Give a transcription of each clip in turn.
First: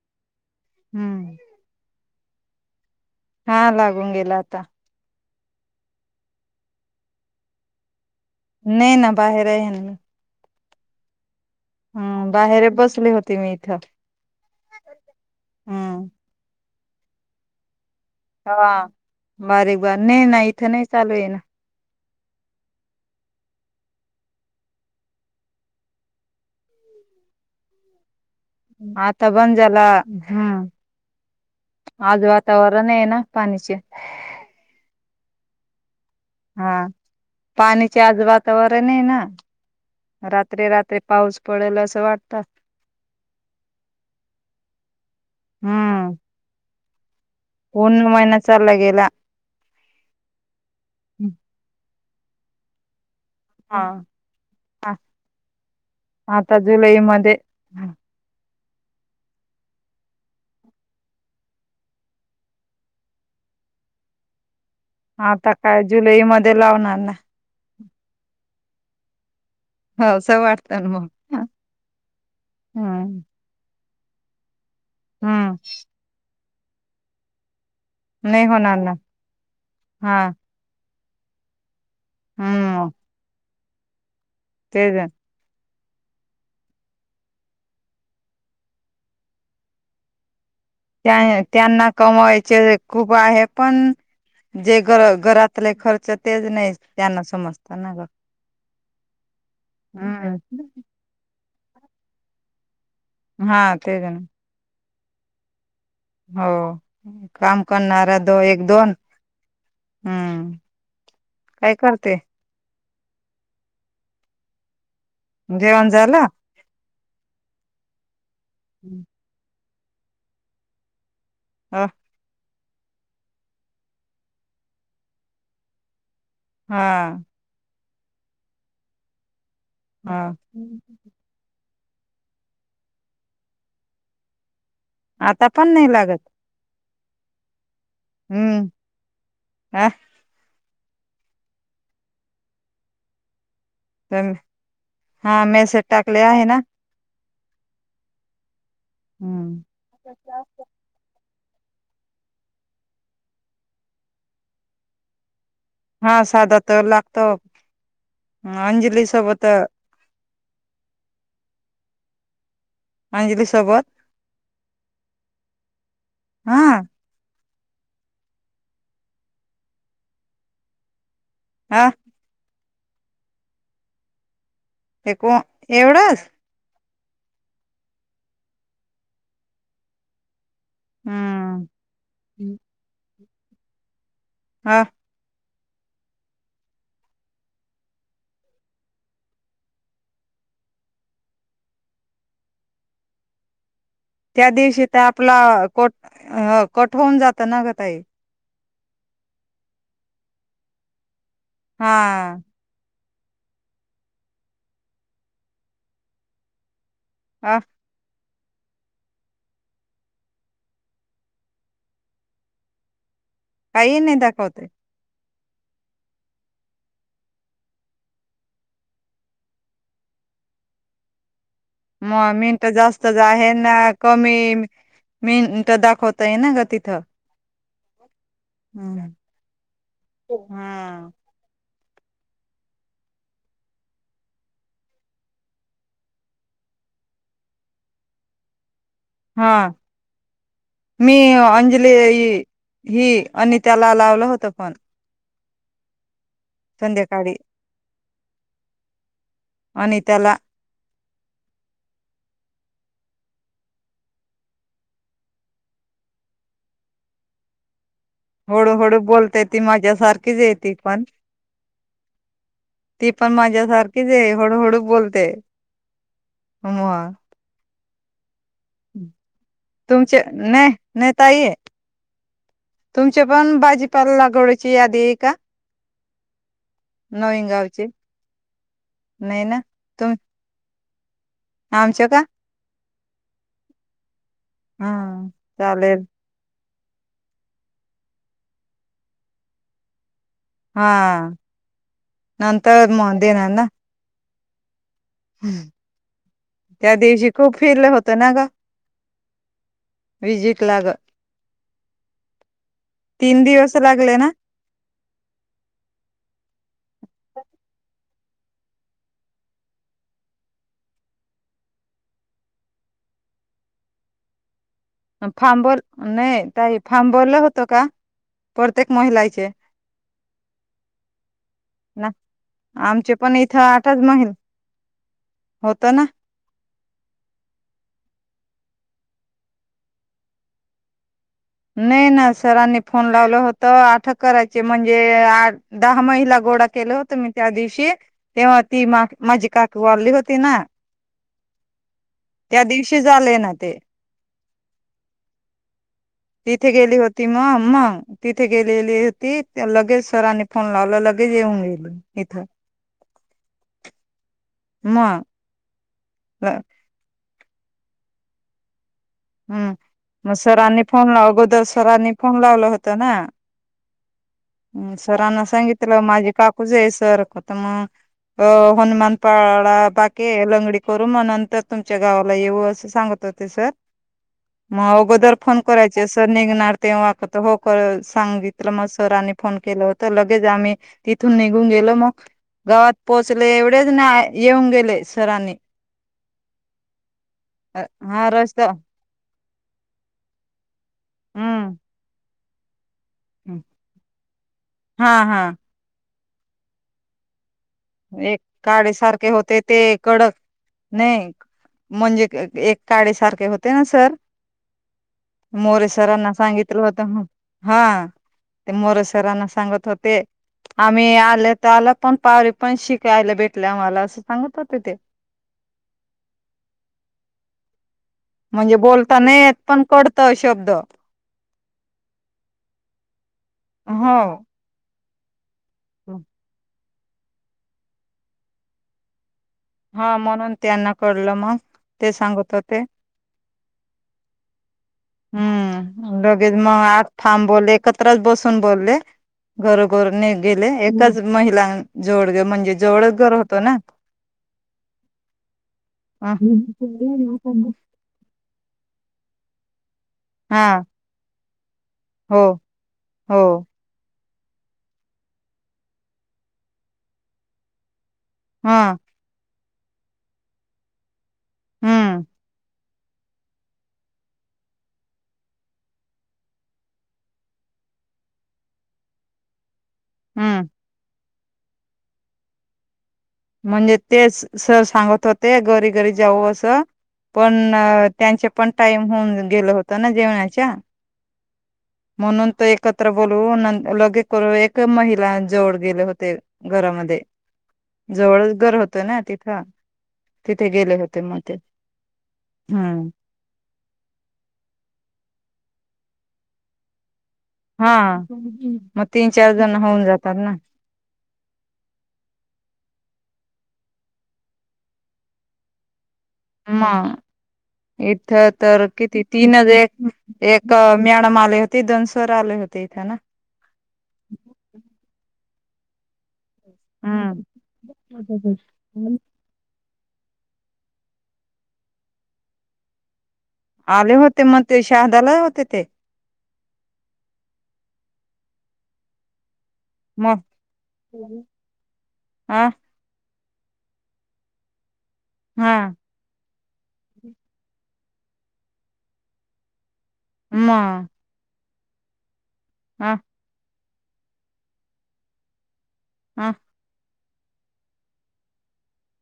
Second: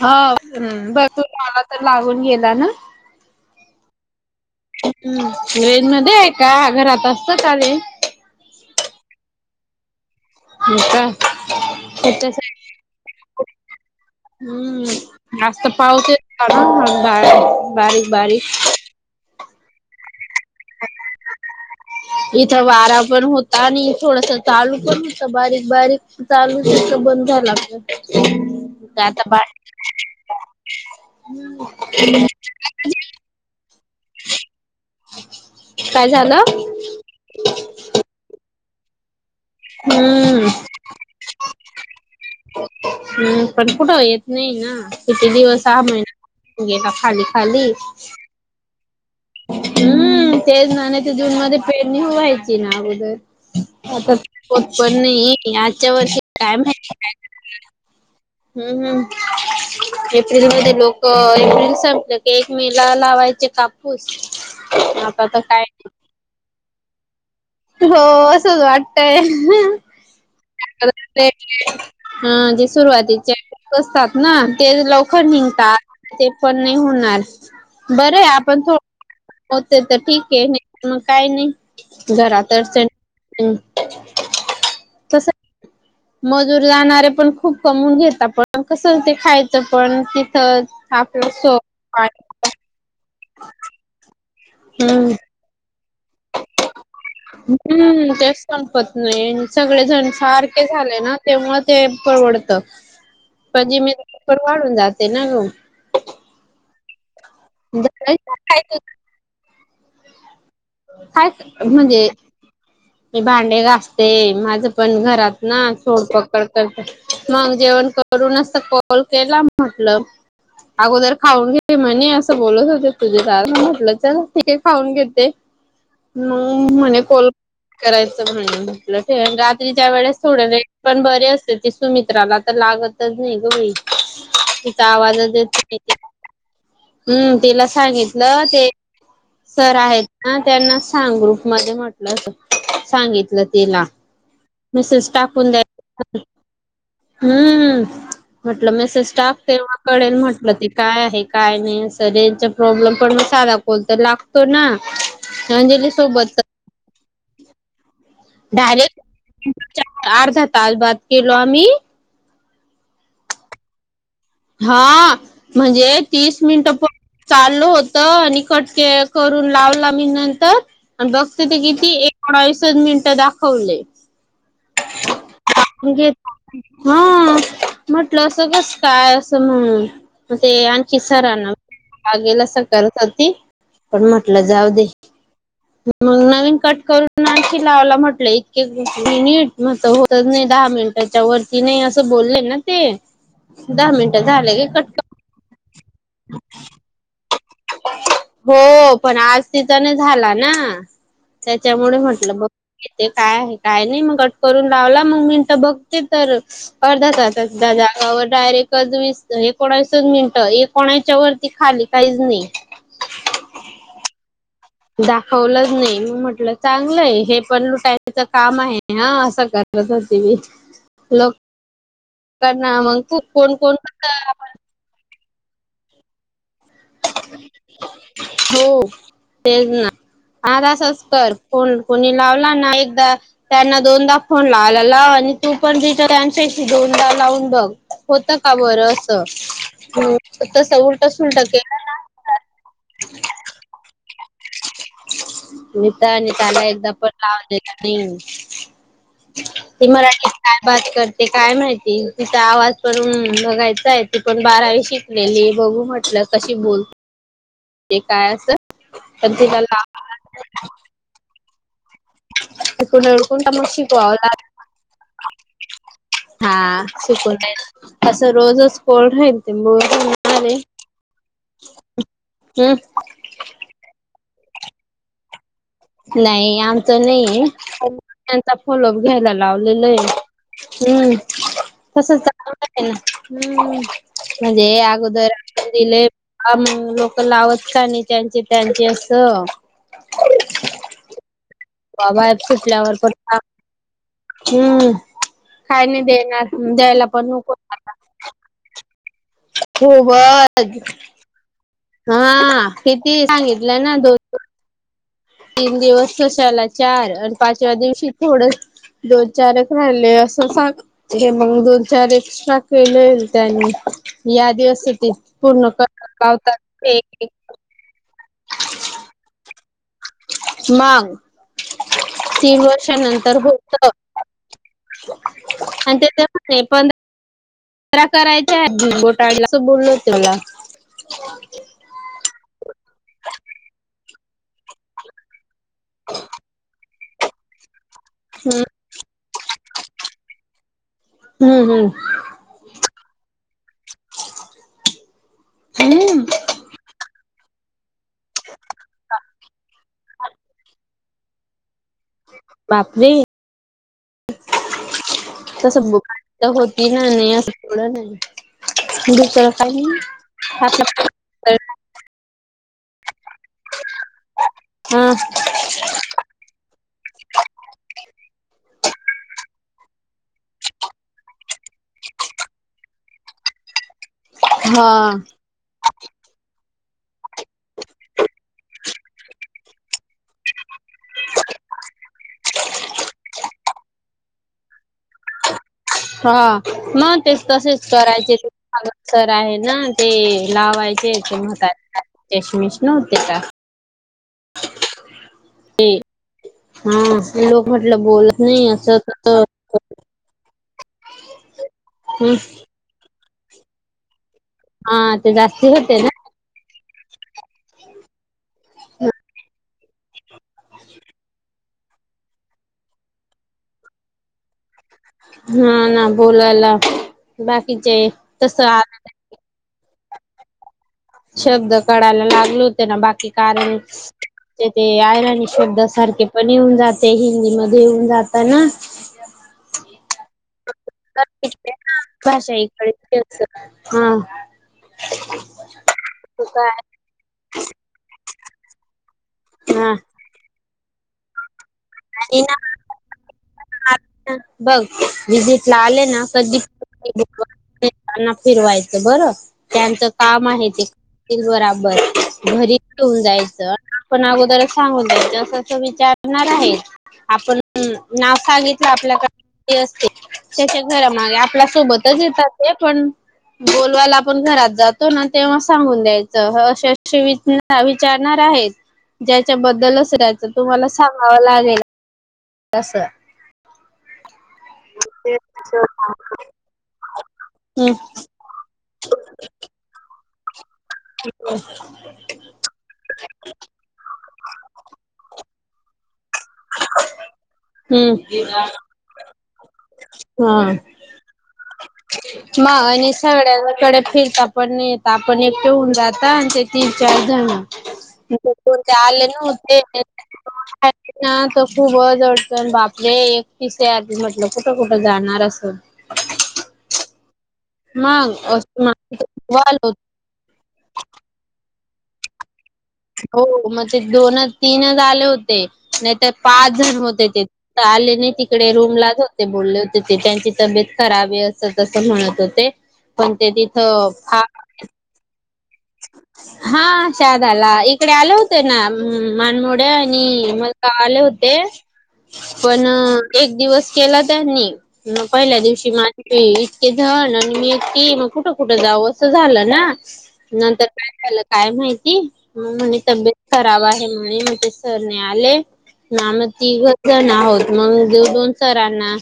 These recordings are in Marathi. हा् बस तू हम्म आला तर लागून गेला ना हा लागून गेला आता ट्रेन मध्ये आहे का घरात असत आले नाही ना बाहेर आहे म का हम् त्याच्यासाठी बाहेर बसली होती मी इथं हम्म आस्त हम्म पाऊत बारीक बारीश हा बारीक बार नाही ना इथं नाही चालू आहे ना इथं वारा पण होता आणि थोडस चालू पण होत बारीक बारीक चालू बंदयलागत आता बंदजला हम आज वातावरण आहे ना पाणीचे ह हा पाणीचे आज वातावरण आहे ना हम्म राते रात्र्री पाऊस पडेल असं वाटत हम्म पण कुठं येत नाही ना किती दिवस हहा महिना घेला खाली खाली उऊन महिना चाल गेला हम्म तेच ना नाही ते जून मध्ये पेरणी व्हायची ना अगोदर हा आता होत आ- पण नाही आजच्या वर्ष आता टायम जुलै आहे मध्ये हम्म हम्म एप्रिल मध्ये लोक एप्रिल संपलं की एक मेला लावायचे कापूस आता काय जुलै मध्ये लावणार नाही हो असंच वाटतय ह असं वाटतं ना मग हा जे सुरुवाती हम्म बसतात ना ते लवकर हम्म निघतात ते पण नाही होणार बरं नाही आपण थो होणार ना होते तर ठीक हा आहे मग काय नाही घरातच तेज आहे मजूर जाणारे पण खूप कमवून घेत पण कस ते खायचं पण त त्यांना कमायचे खूप बाहे पण जेर हम्म घरातले खर्च तेच नाही त्यांना समजत ना ग हम्म तेच संपत नाही सगळेजण हम्म सारखे झाले ना ते मु ते परवडत हा पणजी मी तेच ना पर वाढून जाते ना गो हो काम काय करणारा दो एक दोन हम्म काय म्हणजे मी भांडे गासते माझ पण घरात ना जेवण झालं सोडपकड करत मग जेवण करूनच कॉल केला म्हटल अगोदर खाऊन घे अ म्हणे असं बोलत होत [unintelligible] खाऊन घेते न म्हणे हा कॉल करायचं म्हणण म्हटलं ज्या वेळेस हा सोडले पण बरे असते त तू मित्राला तर लागतच नाही ग बाई तिचा आवाजच आता पण नाही येत लागत [inaudible] हम्म तिला सांगितलं हम्म ते सर अ आहेत त्यांना सांग ग्रुप मध्ये म्हटलं अस सांगितलं तिला मिसेस हा टाकून मेसेज द्याय टाकले आहे ना हम्म म्हटलं मेसेज टाकते हम्म तेव्हा कळेल म्हटलं ते काय आहे काय नाही अस रेंज च प्रॉब्लेम पण मग साधा कॉल तर लागतो ना अंजली हा सोबत साधा तर लागतो हं.. अंजली सोबत डायरेक्ट अर्धा तास बात केलो आम्ही अंजली सोबत हा.. म्हणजे तीस मिनिटं हा प चालं होतं आणि कट के-करून लावला मी नंतर आणि बघते ते हा किती एकोणवीस च मिनिटं दाखवले हे को घेत एवढंच हा म्हटलं असं कस काय असं म्हण ते आणखी हम्म सरांना गेल अस हम्म. करत होती पण म्हटलं जाऊ हा दे म नवीन कट करून आणखी लावला [unintelligible] दहा मिनिट पण ती नाही असं बोलले ना ते दहा मिनटं त्या झाले गे दिवशी कट तर कर. आपला कोठ अं.. कट होवून जातं ना गं ताई हो पण आज तिथंने झाला ना हा त्याच्यामुळे म्हटलं बघ ते काय आहे काय नाही मग कट करून लावला मग मिनटं बघते तर अर्धा [unintelligible] अ डायरेक्ट [inaudible] मिनिटं एकोणतीस वरती खाली काहीच नाही काही नाही दाखवतय. दाखवलंच नाही मग म्हटलं चांगलंय हे पण लुटायचंच काम आहे हा अस कर, त लो मग मिनटं जास्तच आहे ना कमी आपण मिनटं दाखवतय ना ग तिथ हो तेच ना आ असच हा कर कोण कोणी लावला ना एकदा त्यांना दोनदा फोन लावयला-लाव आणि तू पण [inaudible] लावून बघ होतं का बरं हा असं तसं मी उलटंसुलटं अंजली ही आणि त्याला लावलं होत पण, नता न त्याला एकदा पण संध्याकाळी लाव देत नाही त मराठीत अनिताला कायात करते ते काय माहिती तिचा आवाज पण बघायचा आहे ती पण बारावी शिकलेली बघू म्हटलं कशी बोल हळूहळू पण बोलते ती तिला माझ्या लाव सारखीच येती पण तिकडून ती पण अडकून का मग माझ्या सारखीच शिकवावं लाग आहे हळूहळू बोलते. हा मग सुक तुमचे होणार आहे. न नताई आहे. हम्म तुमच्या पण भाजीपाला लागवडची यादीय का? नाही आमचं नाही नवीन गावची त्यांचा [unintelligible] नाही ना लावलेलं आहे. तुम हम्म आमच्या तस का चालू आहे ना हम्म म्हणजे हा अगोदर म्हणजे चालेल लय लोकं लावत का नाहीत त्यांचे त्यांचे असं हा बाबा नंतर सुटल्यावर म पण दे ना ना हम्म खाय नाही दे ना त्या द्यायला दिवशी पण नको. खूप फिरलं होतं ना ग खूबच विजिट ला ग हा किती तीन दिवस सांगितलं ना लागले दोन तीन दिवस तशाला चार आणि पाचव्या दिवशी थोड दोन चार एक राहिले असं सांग हे मग दोन चार एक्स्ट्रा केलेल त्यानी या दिवस फांब नाही ताई ते फांबलं होत क? प्रत्येक महिलाचे मग ना तीन आमचे वर्षांानंतर पण इथं होत. आठच महिल होत ना आणि ते पण प जरा करायच्या बोटाळ असं बोलल तला नाही ना सरांनी फोन लावलं होत आठक करायचे म्हणजे दहा महिला ग डा केलं होत मी त्या दिवशी तेव्हा हम्म ती मा माझी काक वारली होती ना, हम्म हम्म त्या दिवशी झाले ना ते. हम्म तिथे गेली होती मग मग तिथे गेलेली होती लगेच, सरांनी फोन लावला लगेच येऊन गेल. बापरी म ं बु तर होती ना नाही असं थोडं नाही. दुसरं हम्म काही मग नाही सरांनी फोन ला आपलं अगोदर सरांनी फोन लावलं होत ना, ह हा सरांना सांगितलं माझे काकूज आहे सरता मग, अ हनुमान पाळा बाकी लंगडी करू मग नंतर तुमच्या गावाला येऊ असं सांगत होते सर. मग हा अगोदर फोन करायचे असर निघणार तेव्हात हो कर सांगितलं मग सरांनी फोन केलं होत लगेच आम्ही तिथून निघून गेलो मग, गावात पोहोचले एवढेच ना येऊन गेले सरांनी हा मग ते तसेच हा करायचे रस्ता तेगसर आहे ना ते लावायचे मत हम्म शश मिस न्यका हा हा ते हा लोक म्हटलं बोलत एक नाही काळे असं सारखे तसं होते ते कडक नाही म्हणजे हम्म एक काळे सारखे होते ना सर हा ते जास्ती होते ना मोरेसरांना सांगित हा ते मोरसरांना सांगत होत ते आम्ही आले तर आला पण पा पण शिकायला भेटलं आम्हाला असं सांगत होते ते हा ना बोलायला बाकीचे तसं म्हणजे आलं बोलता नाहीेत पण कडत शब्द शब्द कढायला लागल होते ना बाकी कारण हो. ते ते आय शब्द सारखे पण येऊन जाते हिंदी मध्ये येऊन जात ना हा म्हणून त्यांना कळलं मग ते भाषा सांगत होते इकडे हा हम्म तू लगेच मग काय आत फांब बोलले एकत्रच बसून बोलले हा घरोघरने गेले एकाच महिला आणि जोवळ ना म्हणजे जेवळच घर होत बघ विजिट ला आले ना कधी त्यांना फिरवायचं बरं त्यांचं काम आहे हा ते करतील बराबर हो घरी ठेऊन हो जायचं आप हा सांगितले आपल्याकडे असते त्याच्या घरामागे आपल्या सोबतच हम्म येतात ते पण बोलवायला आपण घरात जातो ना तेव्हा सांगून द्यायचं अस विच विचारणार आहे. ज्याच्याबद्दल रहायच हम्म. तुम्हाला सांगावं लागेल तस म्हणजे तेच सर सांगत होते घरी घरी जाऊ असं पण हम्म त्यांचे पण टाईम होऊन गेल होत ना जेवणा हो म्हणून तो एकत्र बोलू, लगे करू, एक महिला जवळ गेले होते. घरामध्ये, हम्म जवळच घर होत ना तिथं. तिथे हा गेले होते म ते मग हम्म आणि सगळ्यांकडे फिरता पण येत आपण एक ठेऊन जाता आणि ते तीन चार हा कोणते मग आले तीन चार ना जण ते होऊन जातात ना ह तर खूपच अडचण, बापरे एकटीसे आते म्हटलं कुठं कुठं जाणार असं म मग इथं तर किती तीनच एक, एक मॅडम आल्या तिथून सर आले होते इथे ना हो मग ते दोन तीनच आले होते, नाही तर पाच जण होते. हम्म ते आले नाही तिकडे रूमलाच होते बोलले होते. त्यांची तब्येत खराब आहे असं तसं म्हणत होते पण ते तिथं आले होते मग फाक् ते शहादाला होते ते हा शहाद्याला इकडे आल होत ना मानमोट म आणि मग आले होते आ पण एक दिवस केला त्यांनी मग पहिल्या हा दिवशी तिथं मी ती, नंतर कुठे कुठे जावं असं झालं ना म आ नंतर काय झालं काय माहिती म म्हणे आ तब्येत खराब आहे म्हणे म ते सर नाही आले ना मग हा तिघच जण आहोत मग दोन सरांना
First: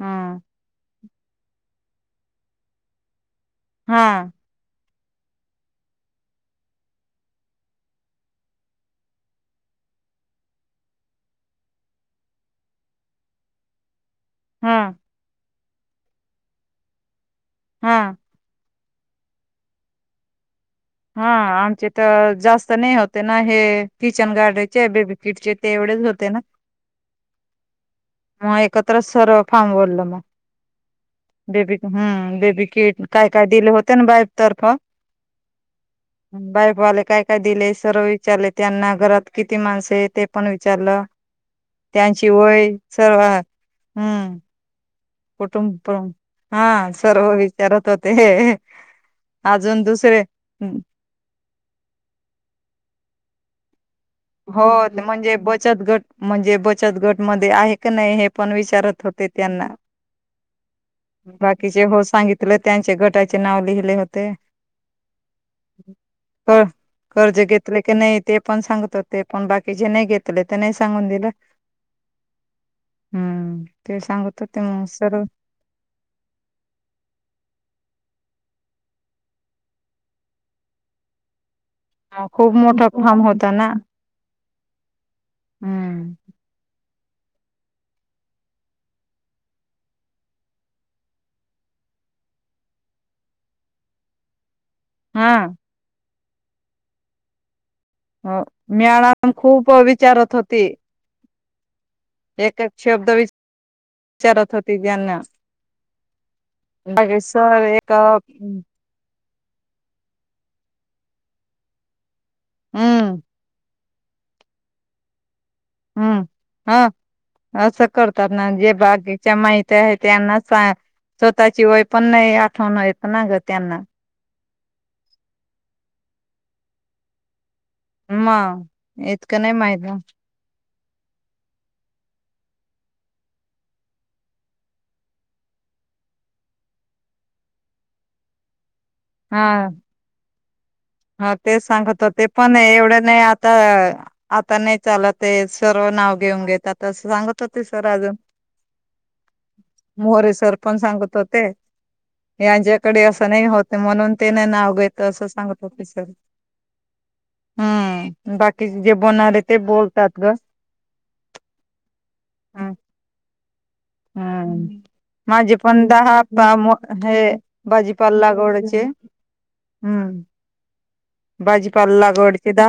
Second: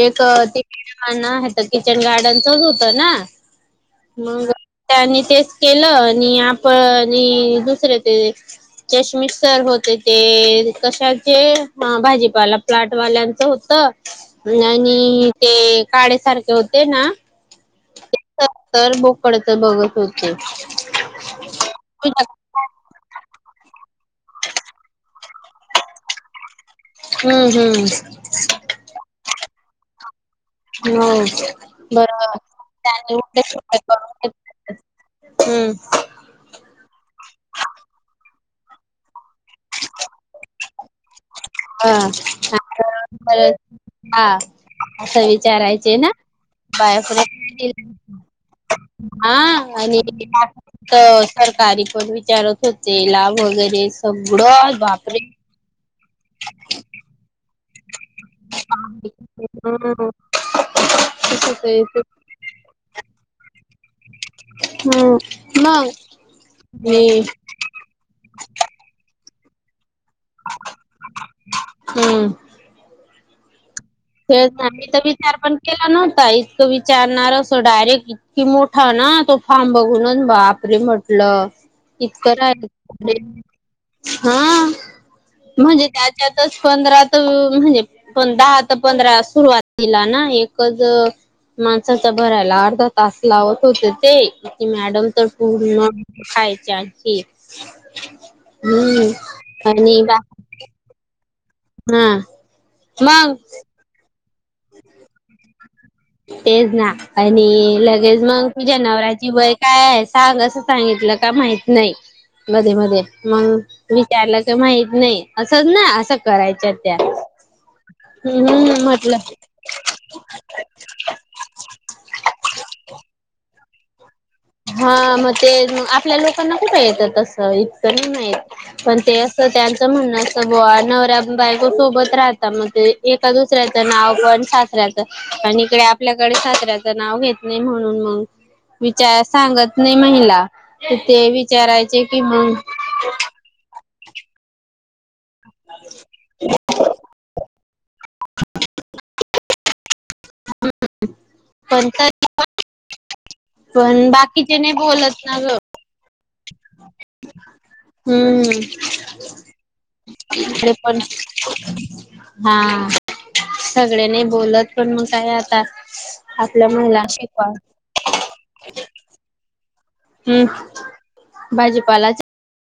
एक तिकीट माणं होत तर किचन गार्डनचच होतं ना हा त्यानी तेच केलं आणि आपण दुसरे ते चष्मिस्टर हो हो ते कशाचे भाजीपाला प्लाटवाल्यांचं होत. हा आणि ते काळेसारखे होते ना हा तर बोकडच बघत होते हा आमचे तर जास्त नाही होतहे. हे किचन गार्डनचे बेबीकिटचे ते एवढेच होते ना हम्म हम्म मग एकत्रच सर्व फॉर्म भरला मग हो बेबी बरोबर. हम्म बेबी किट त्यानी काय उलटे काय दिले सुलटे होते ना बाईबतर्फ करून हम्म बाय बावाले काय काय दिले सर्व विचारले त्यांना घरात किती माणस आहे ते पण विचारलं त्यांची हा वय सर्व हा, हा हम्म असं कुटुंब विचारायचे ना प्रमुख हा बाहेर फरक सर्व विचारत कितीला, होते हा अजून आणि दुसरे तर सरकारी पण विचारत होते, लाभ हो हो म्हणजे बचत गट म्हणजे बचत गट मध्ये आहे क नाही हे पण विचारत होते त्यांना हम्म तसंच आहे बाकीचे ते. हो सांगितले त्यांचे गटाचे नाव लिहिले होते. हम्म मग क मी कर्ज घेतले की नाही ते पण सांगत होते. पण बाकी जे नाही घेतले ते नाही सांगून दिलं, हम्म. ते सांगत होते मग खेळसानवीतर सर्व विचार पण केला नव्हता इतकं विचारणार असो डायरेक्ट कि मोठा ना तो फार्म बघून बापरे म्हटल. इतक खूप आहे. मोठा फॉर्म होता ना हा. म्हणजे हम्म त्याच्यातच पंधरात म्हणजे प धात पंधरा सुरुवातिला ना एकच माणसा तर भरायला अर्धा तास लावत होते ते मॅडम तर हा पूर्ण खायच्या खीर हो मेळा तर खूप आणि बा विचारत होती हा मग चरत होती जन तेच ना आणि एक लगेच मग हम्म तुझ्या नवरा्या ति वय काय आहे सांग असं सांगितलं का माहित नाही मध्ये मध्ये मग विचारलं तर माहित नाही असंच ना असं हम्म करायच्या हा त्या असं करतात ना जे हम्म म्हटलं बागीच्या माहती्या आहेत त्यांना सांग स्वतःची वय पण नाही आठवण येत ना ग त्यांना हा मग ते आपल्या लोकांना कुठं येततस इतकं ही नाही मग पण ते इतकं असं नाही माहित त्यांचं ना. म्हणणं असत बाबा नवऱ्या बायको सोबत राहत एका दुसऱ्याच नाव पण सासऱ्याच पण इकडे आपल्याकडे सासऱ्याचं नाव घेत नाही म्हणून मग विचार हा सांगत नाही महिला तर ते हा तेच सांगत विचारायचे कि होते मग पण एवढं नाही आता आता नाही चालत ते सर्व नाव घेऊन घेतात असं सांगत होती ते सर अजून मोरे सर पण सांगत होते पण तरी यांच्याकडे असं नाही होत पण म्हणून ते नाही बाकीचे नाव घेत बोलत असं ना ग सांगतो ति सरइ [inaudible] हम्म बाकी जे बलणारे आहे ते बोलतात ग डे पण हम्म हा सगळ्यांनी बोलत हम्म पण मग काय माझे आता पण दहा आपल्या महिला हे शिकवा भाजीपाला लागवडचे हम्म भाजीपाला भाजीपालाच लागवडचे दा